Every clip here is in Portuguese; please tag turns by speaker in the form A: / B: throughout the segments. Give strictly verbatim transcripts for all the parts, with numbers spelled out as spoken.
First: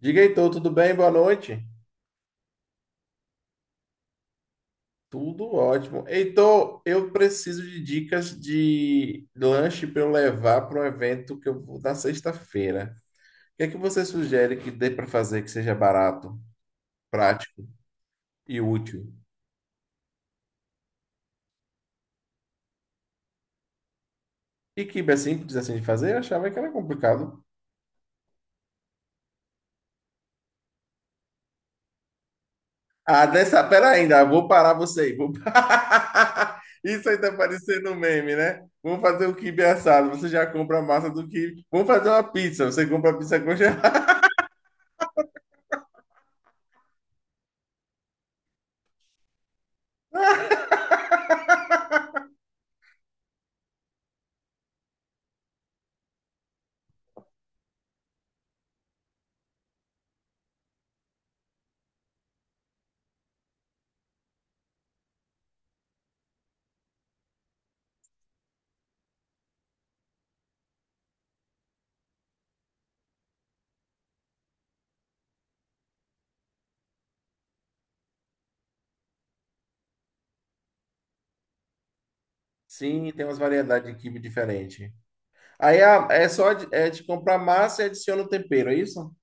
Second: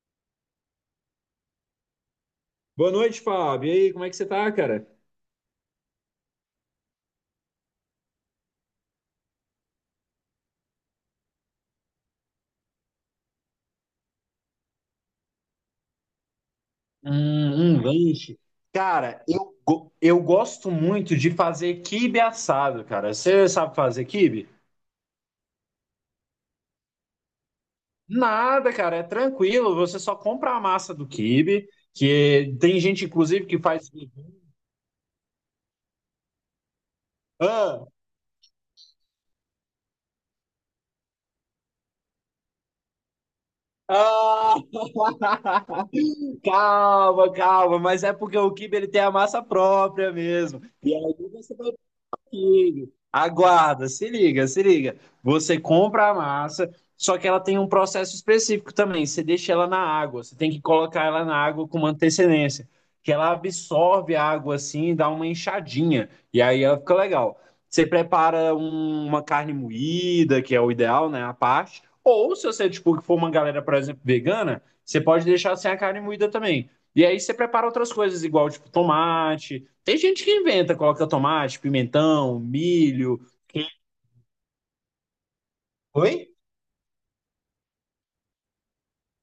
A: Diga, Heitor, tudo bem? Boa noite.
B: Boa noite, Fábio. E aí, como é que você tá, cara?
A: Tudo ótimo. Heitor, eu preciso de dicas de lanche para eu levar para um evento que eu vou na sexta-feira. O que é que você sugere que dê para fazer que seja barato,
B: Hum,
A: prático
B: um lanche.
A: e útil?
B: Cara, eu, go- eu gosto muito de fazer quibe assado, cara. Você sabe fazer quibe?
A: E que é simples assim de fazer? Eu achava que era complicado.
B: Nada, cara, é tranquilo. Você só compra a massa do quibe, que tem gente,
A: Ah,
B: inclusive, que
A: dessa, pera
B: faz.
A: ainda, vou parar você aí. Vou parar. Isso aí tá
B: Ah,
A: parecendo um meme, né? Vamos fazer o quibe assado. Você já compra a massa do quibe. Vamos fazer uma pizza. Você compra a pizza congelada.
B: ah, calma, calma, mas é porque o quibe ele tem a massa própria mesmo. E aí você vai liga, aguarda, se liga, se liga. Você compra a massa, só que ela tem um processo específico também. Você deixa ela na água, você tem que colocar ela na água com uma antecedência, que ela absorve a água assim e dá uma enxadinha, e aí ela fica legal. Você prepara um- uma carne moída, que é o ideal, né? A parte. Ou se você, tipo, for uma galera, por exemplo, vegana, você pode deixar sem a carne moída também. E aí você prepara outras coisas, igual, tipo, tomate, tem gente que inventa, coloca tomate, pimentão,
A: Sim,
B: milho.
A: tem umas
B: que-
A: variedades de quibe diferente. Aí a-
B: Oi?
A: é só de, é de comprar massa e adiciona o tempero, é isso?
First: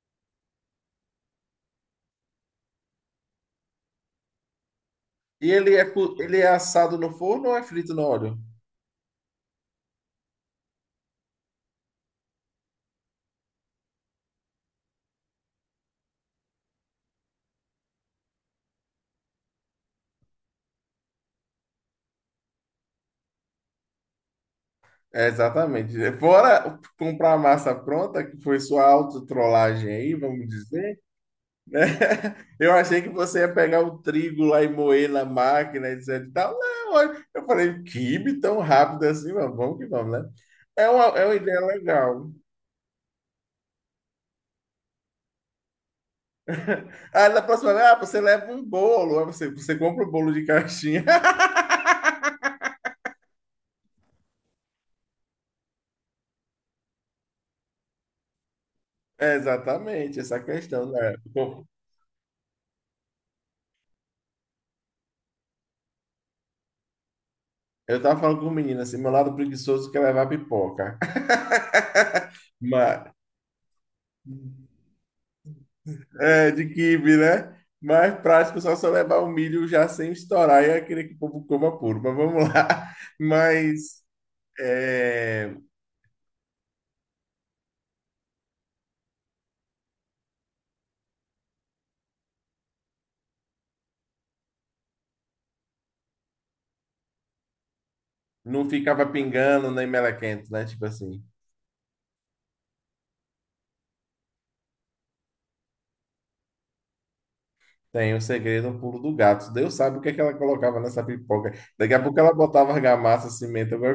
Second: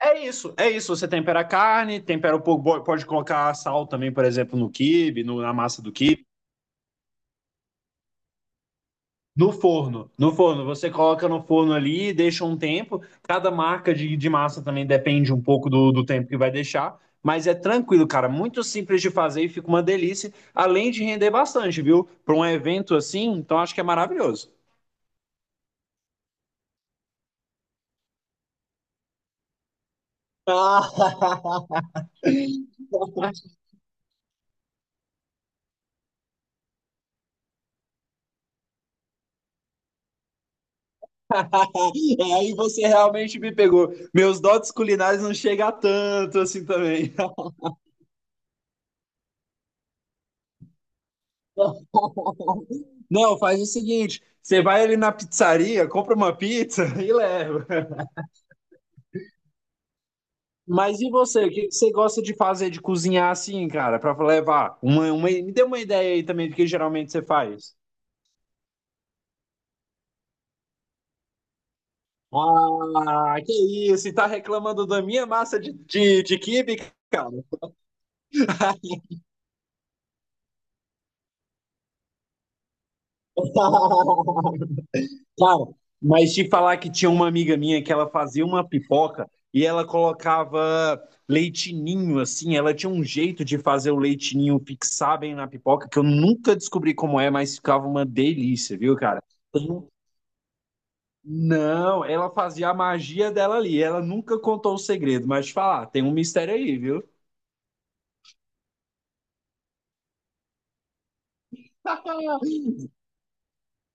B: É isso, é isso. Você tempera a carne, tempera um pouco, bo- pode colocar sal também, por exemplo, no quibe, no-
A: E
B: na
A: ele
B: massa
A: é,
B: do
A: cu-
B: quibe.
A: ele é assado no forno ou é frito no óleo?
B: No forno, no forno, você coloca no forno ali, deixa um tempo. Cada marca de, de massa também depende um pouco do, do tempo que vai deixar, mas é tranquilo, cara. Muito simples de fazer e fica uma delícia, além de render bastante, viu? Para um evento assim, então acho que é maravilhoso.
A: É, exatamente. Fora comprar a massa pronta, que foi sua autotrollagem aí, vamos dizer, né? Eu achei que
B: Ah,
A: você ia pegar o trigo lá e moer na máquina, etc e tal. Não, olha, eu falei, quibe tão rápido assim, mas vamos que vamos, né? É uma, é uma ideia legal.
B: é. Aí você realmente me pegou. Meus dotes culinários não chegam a tanto assim também.
A: Aí na próxima, ah, você leva um bolo, aí você, você compra o bolo de caixinha.
B: Não, faz o seguinte: você vai ali na pizzaria, compra uma pizza e leva.
A: É exatamente, essa questão,
B: Mas e
A: né?
B: você? O que
A: Eu
B: que você gosta de fazer, de cozinhar assim, cara, pra levar? Uma, uma- me dê uma ideia aí também do que geralmente você faz.
A: eu tava falando com o menino assim, meu lado preguiçoso quer levar pipoca. Mas,
B: Ah, que isso, e tá reclamando da minha massa de, de, de
A: é, de
B: quibe,
A: quibe,
B: cara?
A: né? Mais prático só só levar o milho já sem estourar e é aquele que o povo coma puro, mas vamos lá. Mas é,
B: Cara, mas te falar que tinha uma amiga minha que ela fazia uma pipoca e ela colocava leitinho, assim, ela tinha um jeito de fazer o leitinho fixar bem na pipoca, que eu nunca descobri como é, mas ficava uma
A: não
B: delícia, viu,
A: ficava
B: cara?
A: pingando nem
B: Tem-
A: melequento, né? Tipo assim,
B: Não, ela fazia a magia dela ali, ela nunca contou o segredo, mas te falar, tem um mistério aí, viu?
A: tem o segredo, o pulo do gato. Deus sabe o que é que ela colocava nessa pipoca. Daqui a pouco ela botava argamassa, cimento, alguma.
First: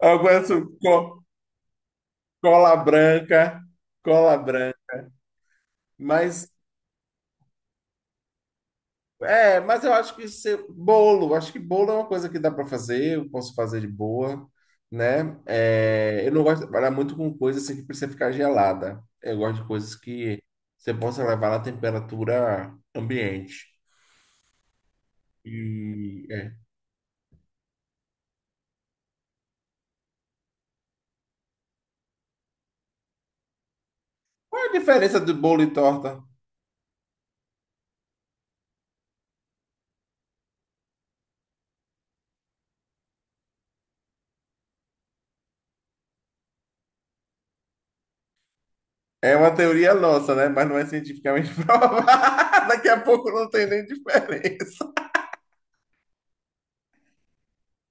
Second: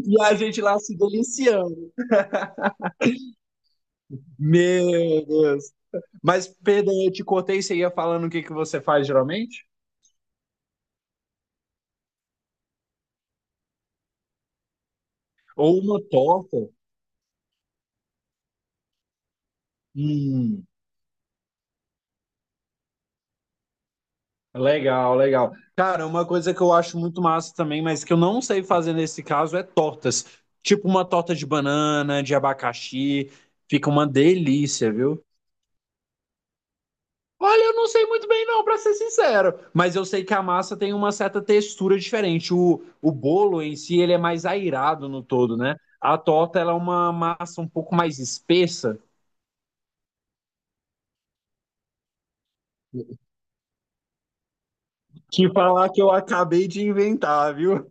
A: Eu
B: E a gente
A: conheço
B: lá se
A: co-
B: deliciando.
A: cola branca, cola branca.
B: Meu Deus. Mas,
A: Mas
B: Pedro, eu te cortei, você ia falando o que que você faz
A: é,
B: geralmente?
A: mas eu acho que se- bolo, acho que bolo é uma coisa que dá para fazer, eu posso fazer de boa, né?
B: Ou uma
A: É, eu não
B: torta.
A: gosto de trabalhar muito com coisas assim que precisa ficar gelada. Eu gosto de coisas que
B: Hum,
A: você possa levar na temperatura ambiente.
B: legal, legal. Cara, uma
A: E é.
B: coisa que eu acho muito massa também, mas que eu não sei fazer nesse caso, é tortas. Tipo uma torta de banana, de abacaxi. Fica uma
A: Qual é a
B: delícia,
A: diferença
B: viu?
A: do bolo e torta?
B: Olha, eu não sei muito bem não, pra ser sincero. Mas eu sei que a massa tem uma certa textura diferente. O, o bolo em si, ele é mais airado no todo, né? A torta, ela é uma massa um pouco mais espessa.
A: É uma teoria nossa, né? Mas não é cientificamente provada. Daqui a pouco não tem nem diferença.
B: Que falar que eu acabei de inventar, viu?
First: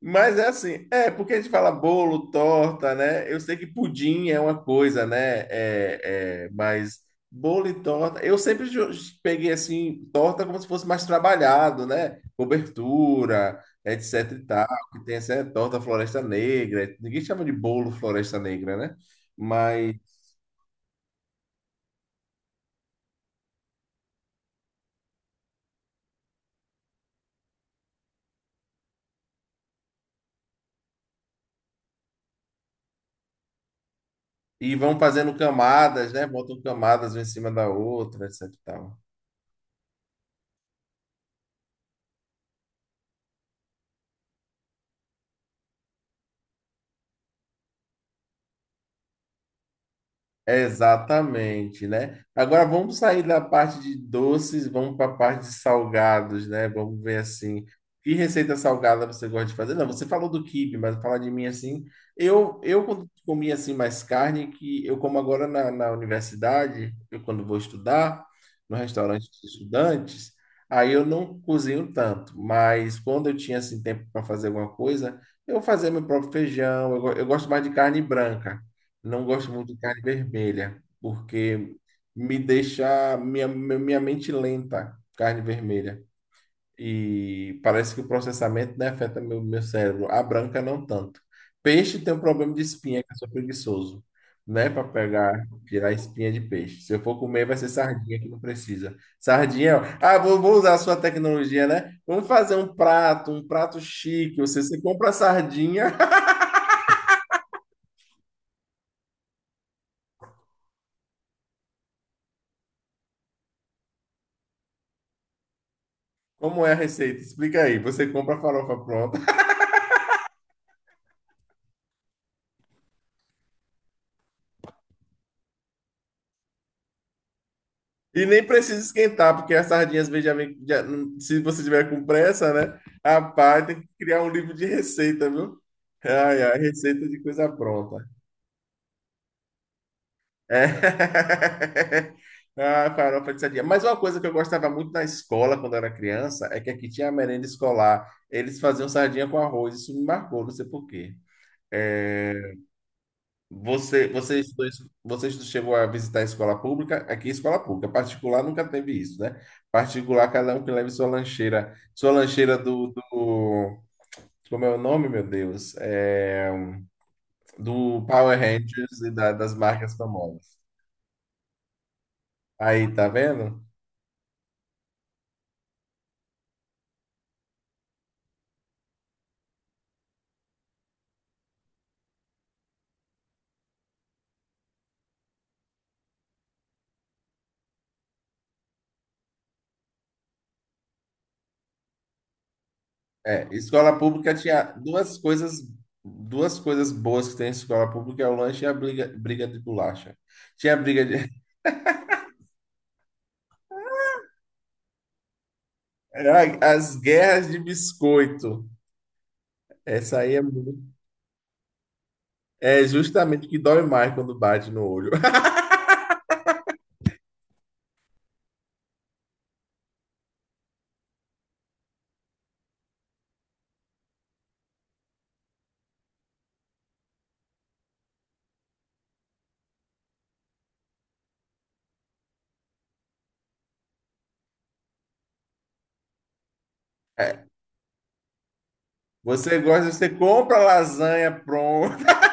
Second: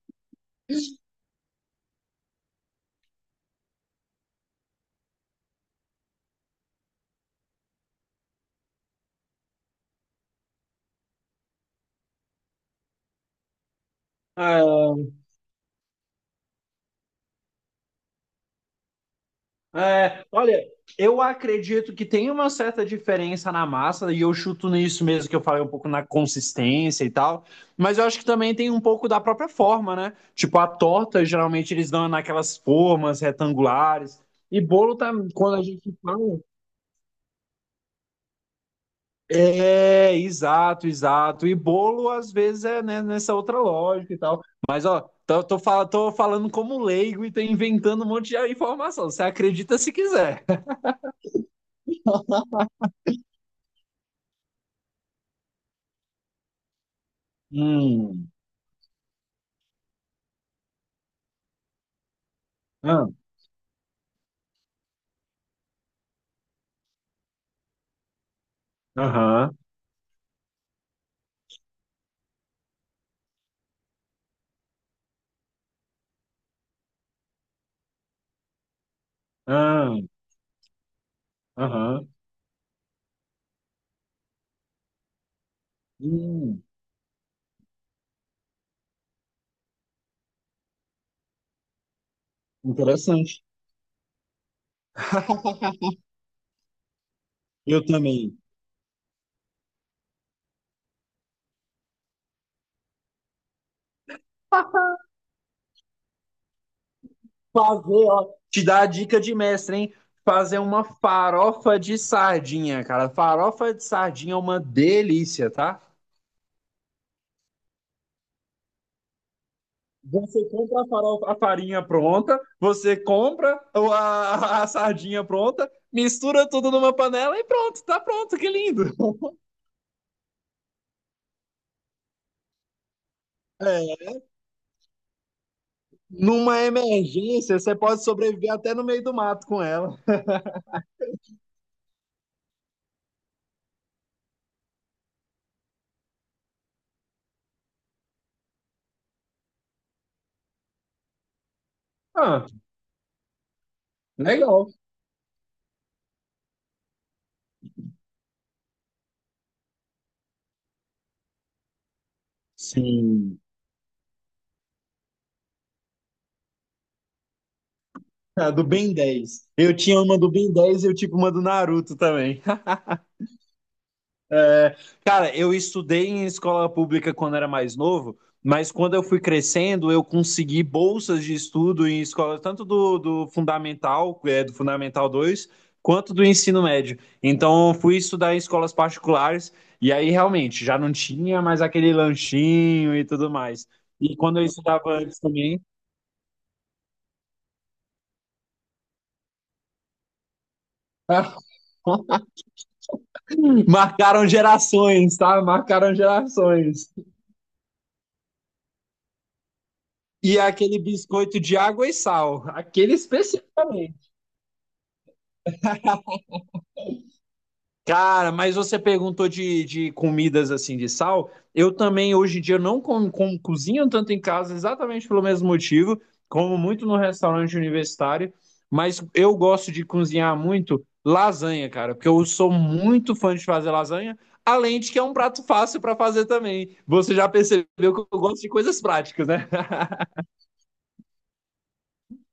A: Mas é assim, é, porque a gente fala bolo, torta, né? Eu sei que pudim é uma coisa, né? É, é, mas bolo e torta, eu sempre ju- peguei assim, torta como se fosse mais trabalhado, né? Cobertura, etc e tal, que tem essa torta Floresta Negra, ninguém chama de bolo Floresta Negra, né? Mas,
B: É, olha, eu acredito que tem uma certa diferença na massa, e eu chuto nisso mesmo que eu falei um pouco na consistência e tal, mas eu acho que também tem um pouco da própria forma, né? Tipo, a torta, geralmente eles dão naquelas formas retangulares, e
A: e
B: bolo
A: vão
B: tá,
A: fazendo
B: quando a gente
A: camadas,
B: fala.
A: né? Botam camadas uma em cima da outra, etc e tal.
B: É, exato, exato. E bolo, às vezes, é né, nessa outra lógica e tal. Mas, ó, tô, tô, fal- tô falando como leigo e tô inventando um monte de informação. Você acredita se quiser.
A: Exatamente, né? Agora vamos sair da parte de doces, vamos para a parte de salgados, né? Vamos ver assim, que
B: Hum.
A: receita salgada você gosta de fazer? Não, você falou do quibe, mas falar de mim assim, eu eu quando comia assim mais carne, que eu como agora na, na universidade, eu quando vou estudar, no restaurante dos
B: Aham,
A: estudantes, aí eu não cozinho tanto, mas quando eu tinha assim tempo para fazer alguma coisa, eu fazia meu próprio feijão, eu, go- eu gosto mais de carne branca. Não gosto muito de
B: ah,
A: carne vermelha, porque
B: aham.
A: me deixa minha, minha mente lenta, carne vermelha.
B: Hum,
A: E parece que o processamento, né, afeta meu, meu cérebro. A branca não tanto. Peixe tem um problema de espinha, que eu sou
B: interessante.
A: preguiçoso, né, para pegar, tirar a espinha de peixe. Se eu for comer, vai ser
B: Eu
A: sardinha que
B: também.
A: não precisa. Sardinha, ó. ah, vou, vou usar a sua tecnologia, né? Vamos fazer um prato, um prato chique. Você, você compra a sardinha.
B: Fazer, ó. Te dá a dica de mestre, hein? Fazer uma farofa de sardinha, cara. Farofa de sardinha é uma delícia, tá?
A: Como é a receita? Explica aí. Você compra a farofa pronta.
B: Você compra a farofa, a farinha pronta, você compra o- a, a sardinha pronta, mistura tudo numa panela e pronto, tá
A: E
B: pronto,
A: nem
B: que
A: precisa
B: lindo.
A: esquentar, porque as sardinhas Benjamin, já- se você tiver com pressa, né? Rapaz, tem que
B: É,
A: criar um livro de receita, viu? Ai, ai,
B: numa
A: receita de coisa
B: emergência, você pode
A: pronta.
B: sobreviver até no meio do mato com ela.
A: É. Ah, farofa de sardinha. Mas uma coisa que eu gostava muito na escola, quando eu era criança, é que aqui tinha a merenda escolar. Eles faziam sardinha com arroz. Isso me marcou, não sei por quê. É.
B: Ah,
A: Você, você estudou
B: legal.
A: isso- você estu- chegou a visitar a escola pública? Aqui, é escola pública. Particular nunca teve isso, né? Particular, cada um que leve sua lancheira. Sua lancheira do,
B: Sim.
A: do- Como é o nome, meu Deus? É, do Power
B: Ah, do Ben
A: Rangers e da-
B: dez
A: das
B: Eu
A: marcas
B: tinha uma do Ben
A: famosas.
B: dez e eu tinha uma do Naruto também.
A: Aí, tá vendo?
B: É, cara, eu estudei em escola pública quando era mais novo, mas quando eu fui crescendo, eu consegui bolsas de estudo em escola, tanto do, do Fundamental, é, do Fundamental dois quanto do ensino médio. Então, eu fui estudar em escolas particulares e aí realmente já não tinha mais aquele lanchinho e tudo
A: É,
B: mais.
A: escola
B: E
A: pública
B: quando eu
A: tinha
B: estudava
A: duas
B: antes também.
A: coisas, duas coisas boas que tem em escola pública, é o lanche e a briga, briga de bolacha. Tinha briga de...
B: Marcaram gerações, tá? Marcaram
A: Ai,
B: gerações.
A: as guerras de biscoito. Essa aí
B: E
A: é
B: aquele
A: muito.
B: biscoito de água e sal,
A: É
B: aquele
A: justamente o que dói
B: especificamente.
A: mais quando bate no olho.
B: Cara, mas você perguntou de, de comidas assim de sal. Eu também hoje em dia não com, com- cozinho tanto em casa, exatamente pelo mesmo motivo, como muito no restaurante universitário, mas eu gosto de cozinhar muito lasanha, cara, porque eu sou muito fã de fazer lasanha, além de que é um prato fácil para fazer também. Você já
A: É.
B: percebeu que eu gosto de coisas práticas, né?
A: Você gosta, você compra lasanha pronta,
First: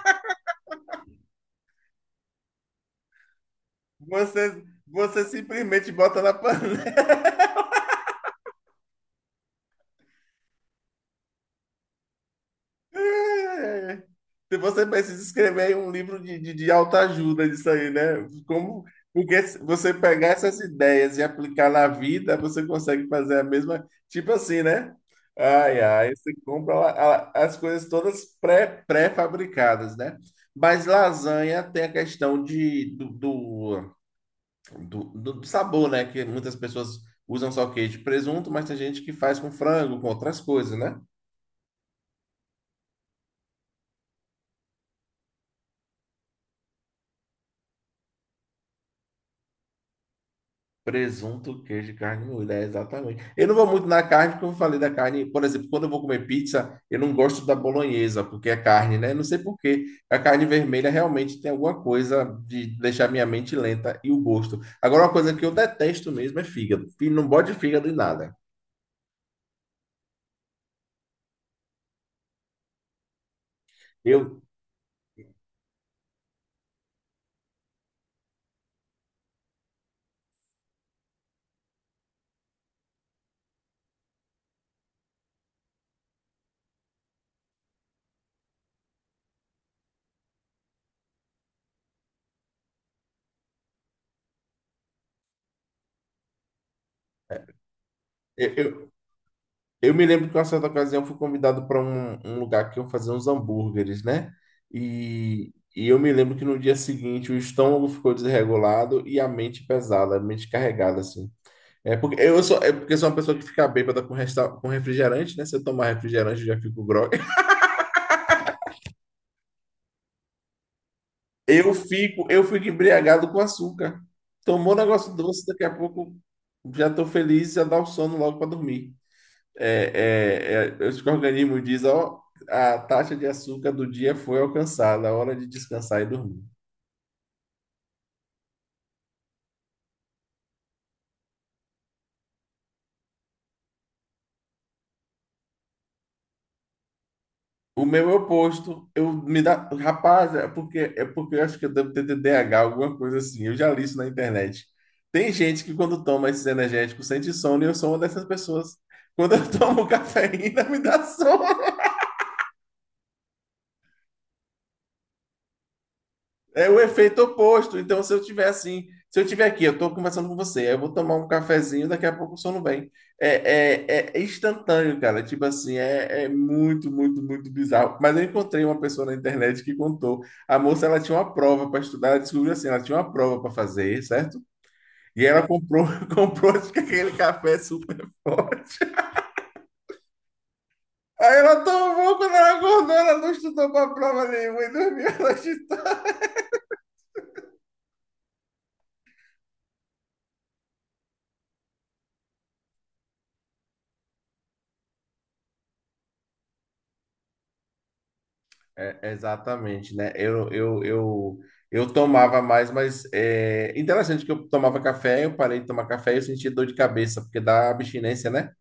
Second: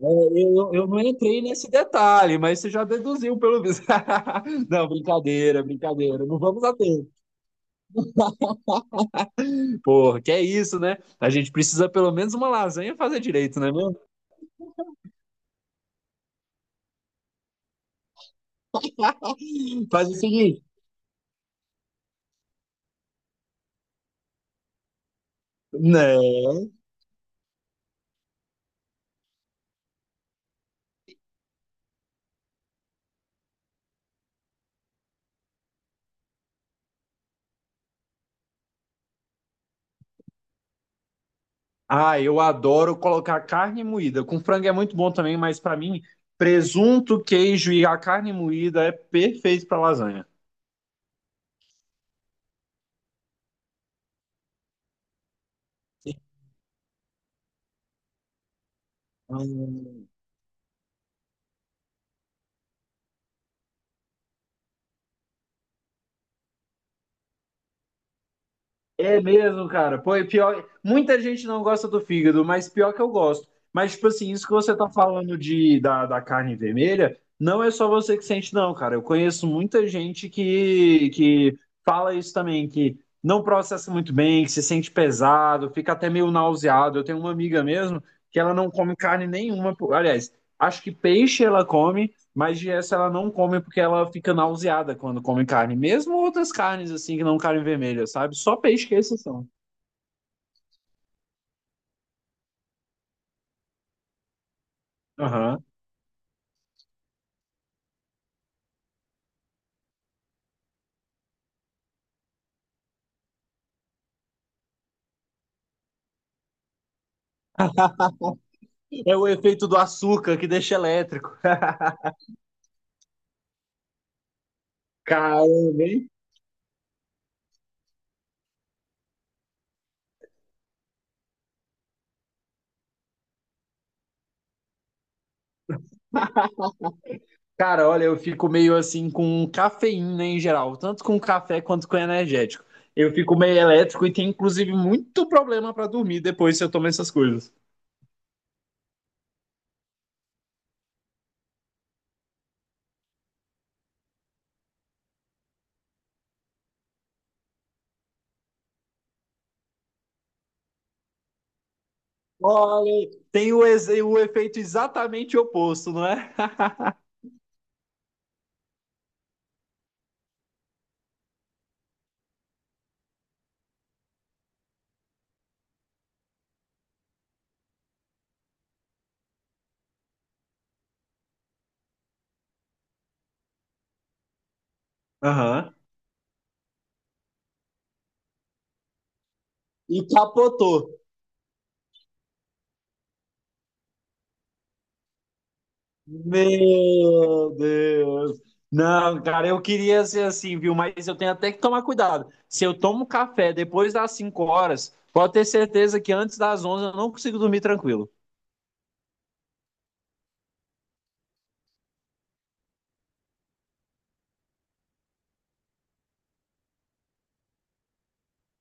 B: É. Eu, eu não entrei nesse detalhe, mas você já deduziu pelo visto.
A: você,
B: Não,
A: você
B: brincadeira,
A: simplesmente bota
B: brincadeira.
A: na
B: Não vamos a
A: panela.
B: tempo. Porra, que é isso, né? A gente precisa pelo menos uma lasanha fazer direito, né, mesmo?
A: É, se você precisa escrever um livro de, de, de autoajuda disso aí, né? Como, porque se você
B: Faz o
A: pegar essas
B: seguinte,
A: ideias e aplicar na vida, você consegue fazer a mesma, tipo assim, né? Ai, ai, você
B: né?
A: compra a- a- as coisas todas pré, pré-fabricadas, né? Mas lasanha tem a questão de, do, do, do, do sabor, né? Que muitas pessoas usam só queijo e presunto, mas tem gente que faz com frango, com outras coisas, né?
B: Ah, eu adoro colocar carne moída. Com frango é muito bom também, mas pra mim, presunto, queijo e a carne moída é perfeito pra lasanha.
A: Presunto, queijo, e carne moída, é exatamente. Eu não vou muito na carne, porque eu falei da carne. Por exemplo, quando eu vou comer pizza, eu não gosto da bolonhesa, porque é carne, né? Não sei por quê. A carne vermelha realmente tem alguma coisa de deixar minha mente lenta e o gosto. Agora, uma coisa que eu detesto mesmo é fígado. Fí- Não bode fígado em nada.
B: É mesmo, cara. Pô, e pior. Muita gente não gosta do fígado, mas pior que eu gosto. Mas, tipo assim,
A: Eu,
B: isso que você tá falando de, da, da carne vermelha, não é só você que sente, não, cara. Eu conheço muita gente que, que fala isso também, que não processa muito bem, que se sente pesado, fica até meio nauseado. Eu tenho uma amiga mesmo que ela não come carne nenhuma. Pô, aliás, acho que peixe ela come, mas de essa ela não come porque ela fica nauseada quando come carne. Mesmo outras carnes, assim, que não carne vermelha, sabe? Só peixe
A: eu,
B: que é exceção.
A: Eu me lembro que uma certa ocasião fui convidado para um, um lugar que eu fazia uns hambúrgueres, né? E,
B: Aham.
A: e eu me lembro que no dia seguinte o estômago ficou desregulado e a mente pesada, a mente carregada, assim. É porque eu sou, é porque eu sou uma pessoa que fica bêbada com, resta, com refrigerante, né? Se eu tomar refrigerante, eu já fico grogue.
B: É o efeito do açúcar que deixa elétrico.
A: Eu fico, eu fico embriagado com açúcar. Tomou um negócio doce, daqui a
B: Caramba, hein?
A: pouco já tô feliz, já dá o sono logo para dormir. É, é, é, o organismo diz, ó, a taxa de açúcar do dia foi alcançada, a hora de descansar e dormir.
B: Cara, olha, eu fico meio assim com cafeína em geral, tanto com café quanto com energético. Eu fico meio elétrico e tenho, inclusive, muito problema para dormir depois se eu tomar essas coisas.
A: O meu é o oposto, eu me dá, rapaz, é porque é porque eu acho que eu devo ter T D A H, alguma coisa assim. Eu já li isso na internet. Tem gente que quando toma esses energéticos sente sono e eu sou uma dessas pessoas. Quando eu tomo cafeína, me dá sono.
B: Olha, tem o, ex- o efeito exatamente oposto, não é?
A: É o efeito oposto. Então, se eu tiver assim, se eu tiver aqui, eu estou conversando com você, aí eu vou tomar um cafezinho, daqui a pouco o sono vem. É, é, é instantâneo, cara. É Tipo assim, é, é muito, muito, muito bizarro. Mas eu encontrei uma pessoa na internet que contou. A moça, ela tinha uma prova para estudar, ela descobriu assim, ela tinha uma prova para fazer, certo? E ela
B: Aham.
A: comprou, comprou aquele café super forte.
B: E capotou.
A: Aí ela tomou, quando ela acordou, ela não estudou para a prova nenhuma e dormiu a noite.
B: Meu Deus! Não, cara, eu queria ser assim, viu? Mas eu tenho até que tomar cuidado. Se eu tomo café depois das cinco horas, pode ter certeza que antes das onze eu não consigo dormir tranquilo.
A: É, exatamente, né? Eu, eu, eu, eu tomava mais, mas é interessante que eu tomava café, eu parei de tomar café e eu senti dor de cabeça, porque dá abstinência, né?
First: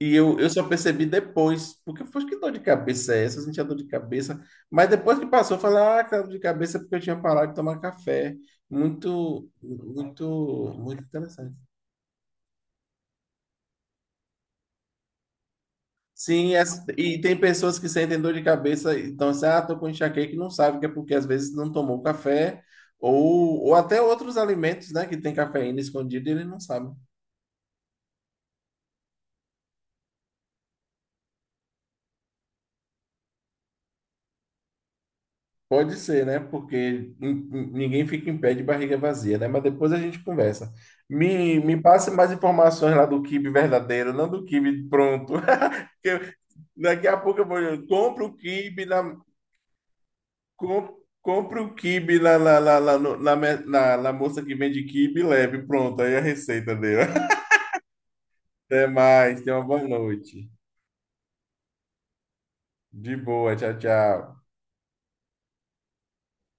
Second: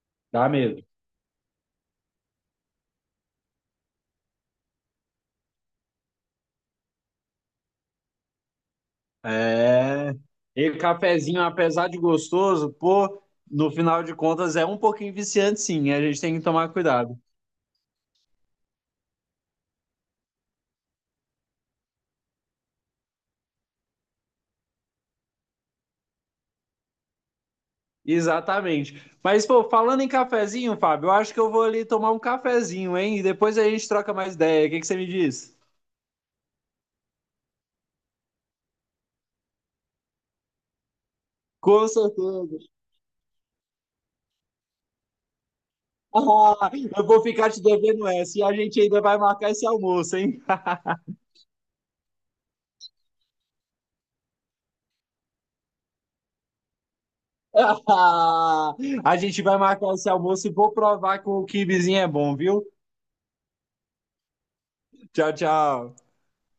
A: E eu,
B: Dá
A: eu só
B: medo.
A: percebi depois, porque eu falei, que dor de cabeça é essa? Eu sentia dor de cabeça. Mas depois que passou, eu falei, ah, que dor de cabeça é porque eu tinha parado de tomar café. Muito,
B: É. E
A: muito, muito
B: cafezinho,
A: interessante.
B: apesar de gostoso, pô, no final de contas é um pouquinho viciante, sim. A gente tem que
A: Sim,
B: tomar
A: as-
B: cuidado.
A: e tem pessoas que sentem dor de cabeça, então assim, ah, tô com enxaqueca e não sabe que é porque às vezes não tomou café ou, ou até outros alimentos, né, que tem cafeína escondida e ele não sabe.
B: Exatamente. Mas, pô, falando em cafezinho, Fábio, eu acho que eu vou ali tomar um cafezinho, hein? E depois a gente troca mais ideia. O que que você me diz?
A: Pode ser, né, porque nin- nin- ninguém fica em pé de barriga vazia, né, mas depois a gente conversa. Me, me
B: Com
A: passe mais
B: certeza.
A: informações lá do quibe verdadeiro, não do quibe pronto. Porque
B: Ah, eu
A: daqui a
B: vou
A: pouco eu
B: ficar
A: vou,
B: te
A: eu
B: devendo
A: compro o
B: essa e a gente
A: quibe
B: ainda
A: na.
B: vai marcar esse almoço, hein?
A: Com- Compre o quibe lá lá lá lá no- na, me- na- na moça que vende quibe e leve. Pronto, aí a receita dele. Até
B: A
A: mais,
B: gente
A: tenha
B: vai
A: uma boa
B: marcar esse almoço
A: noite.
B: e vou provar que o kibizinho é bom, viu?
A: De boa, tchau, tchau.
B: Tchau, tchau.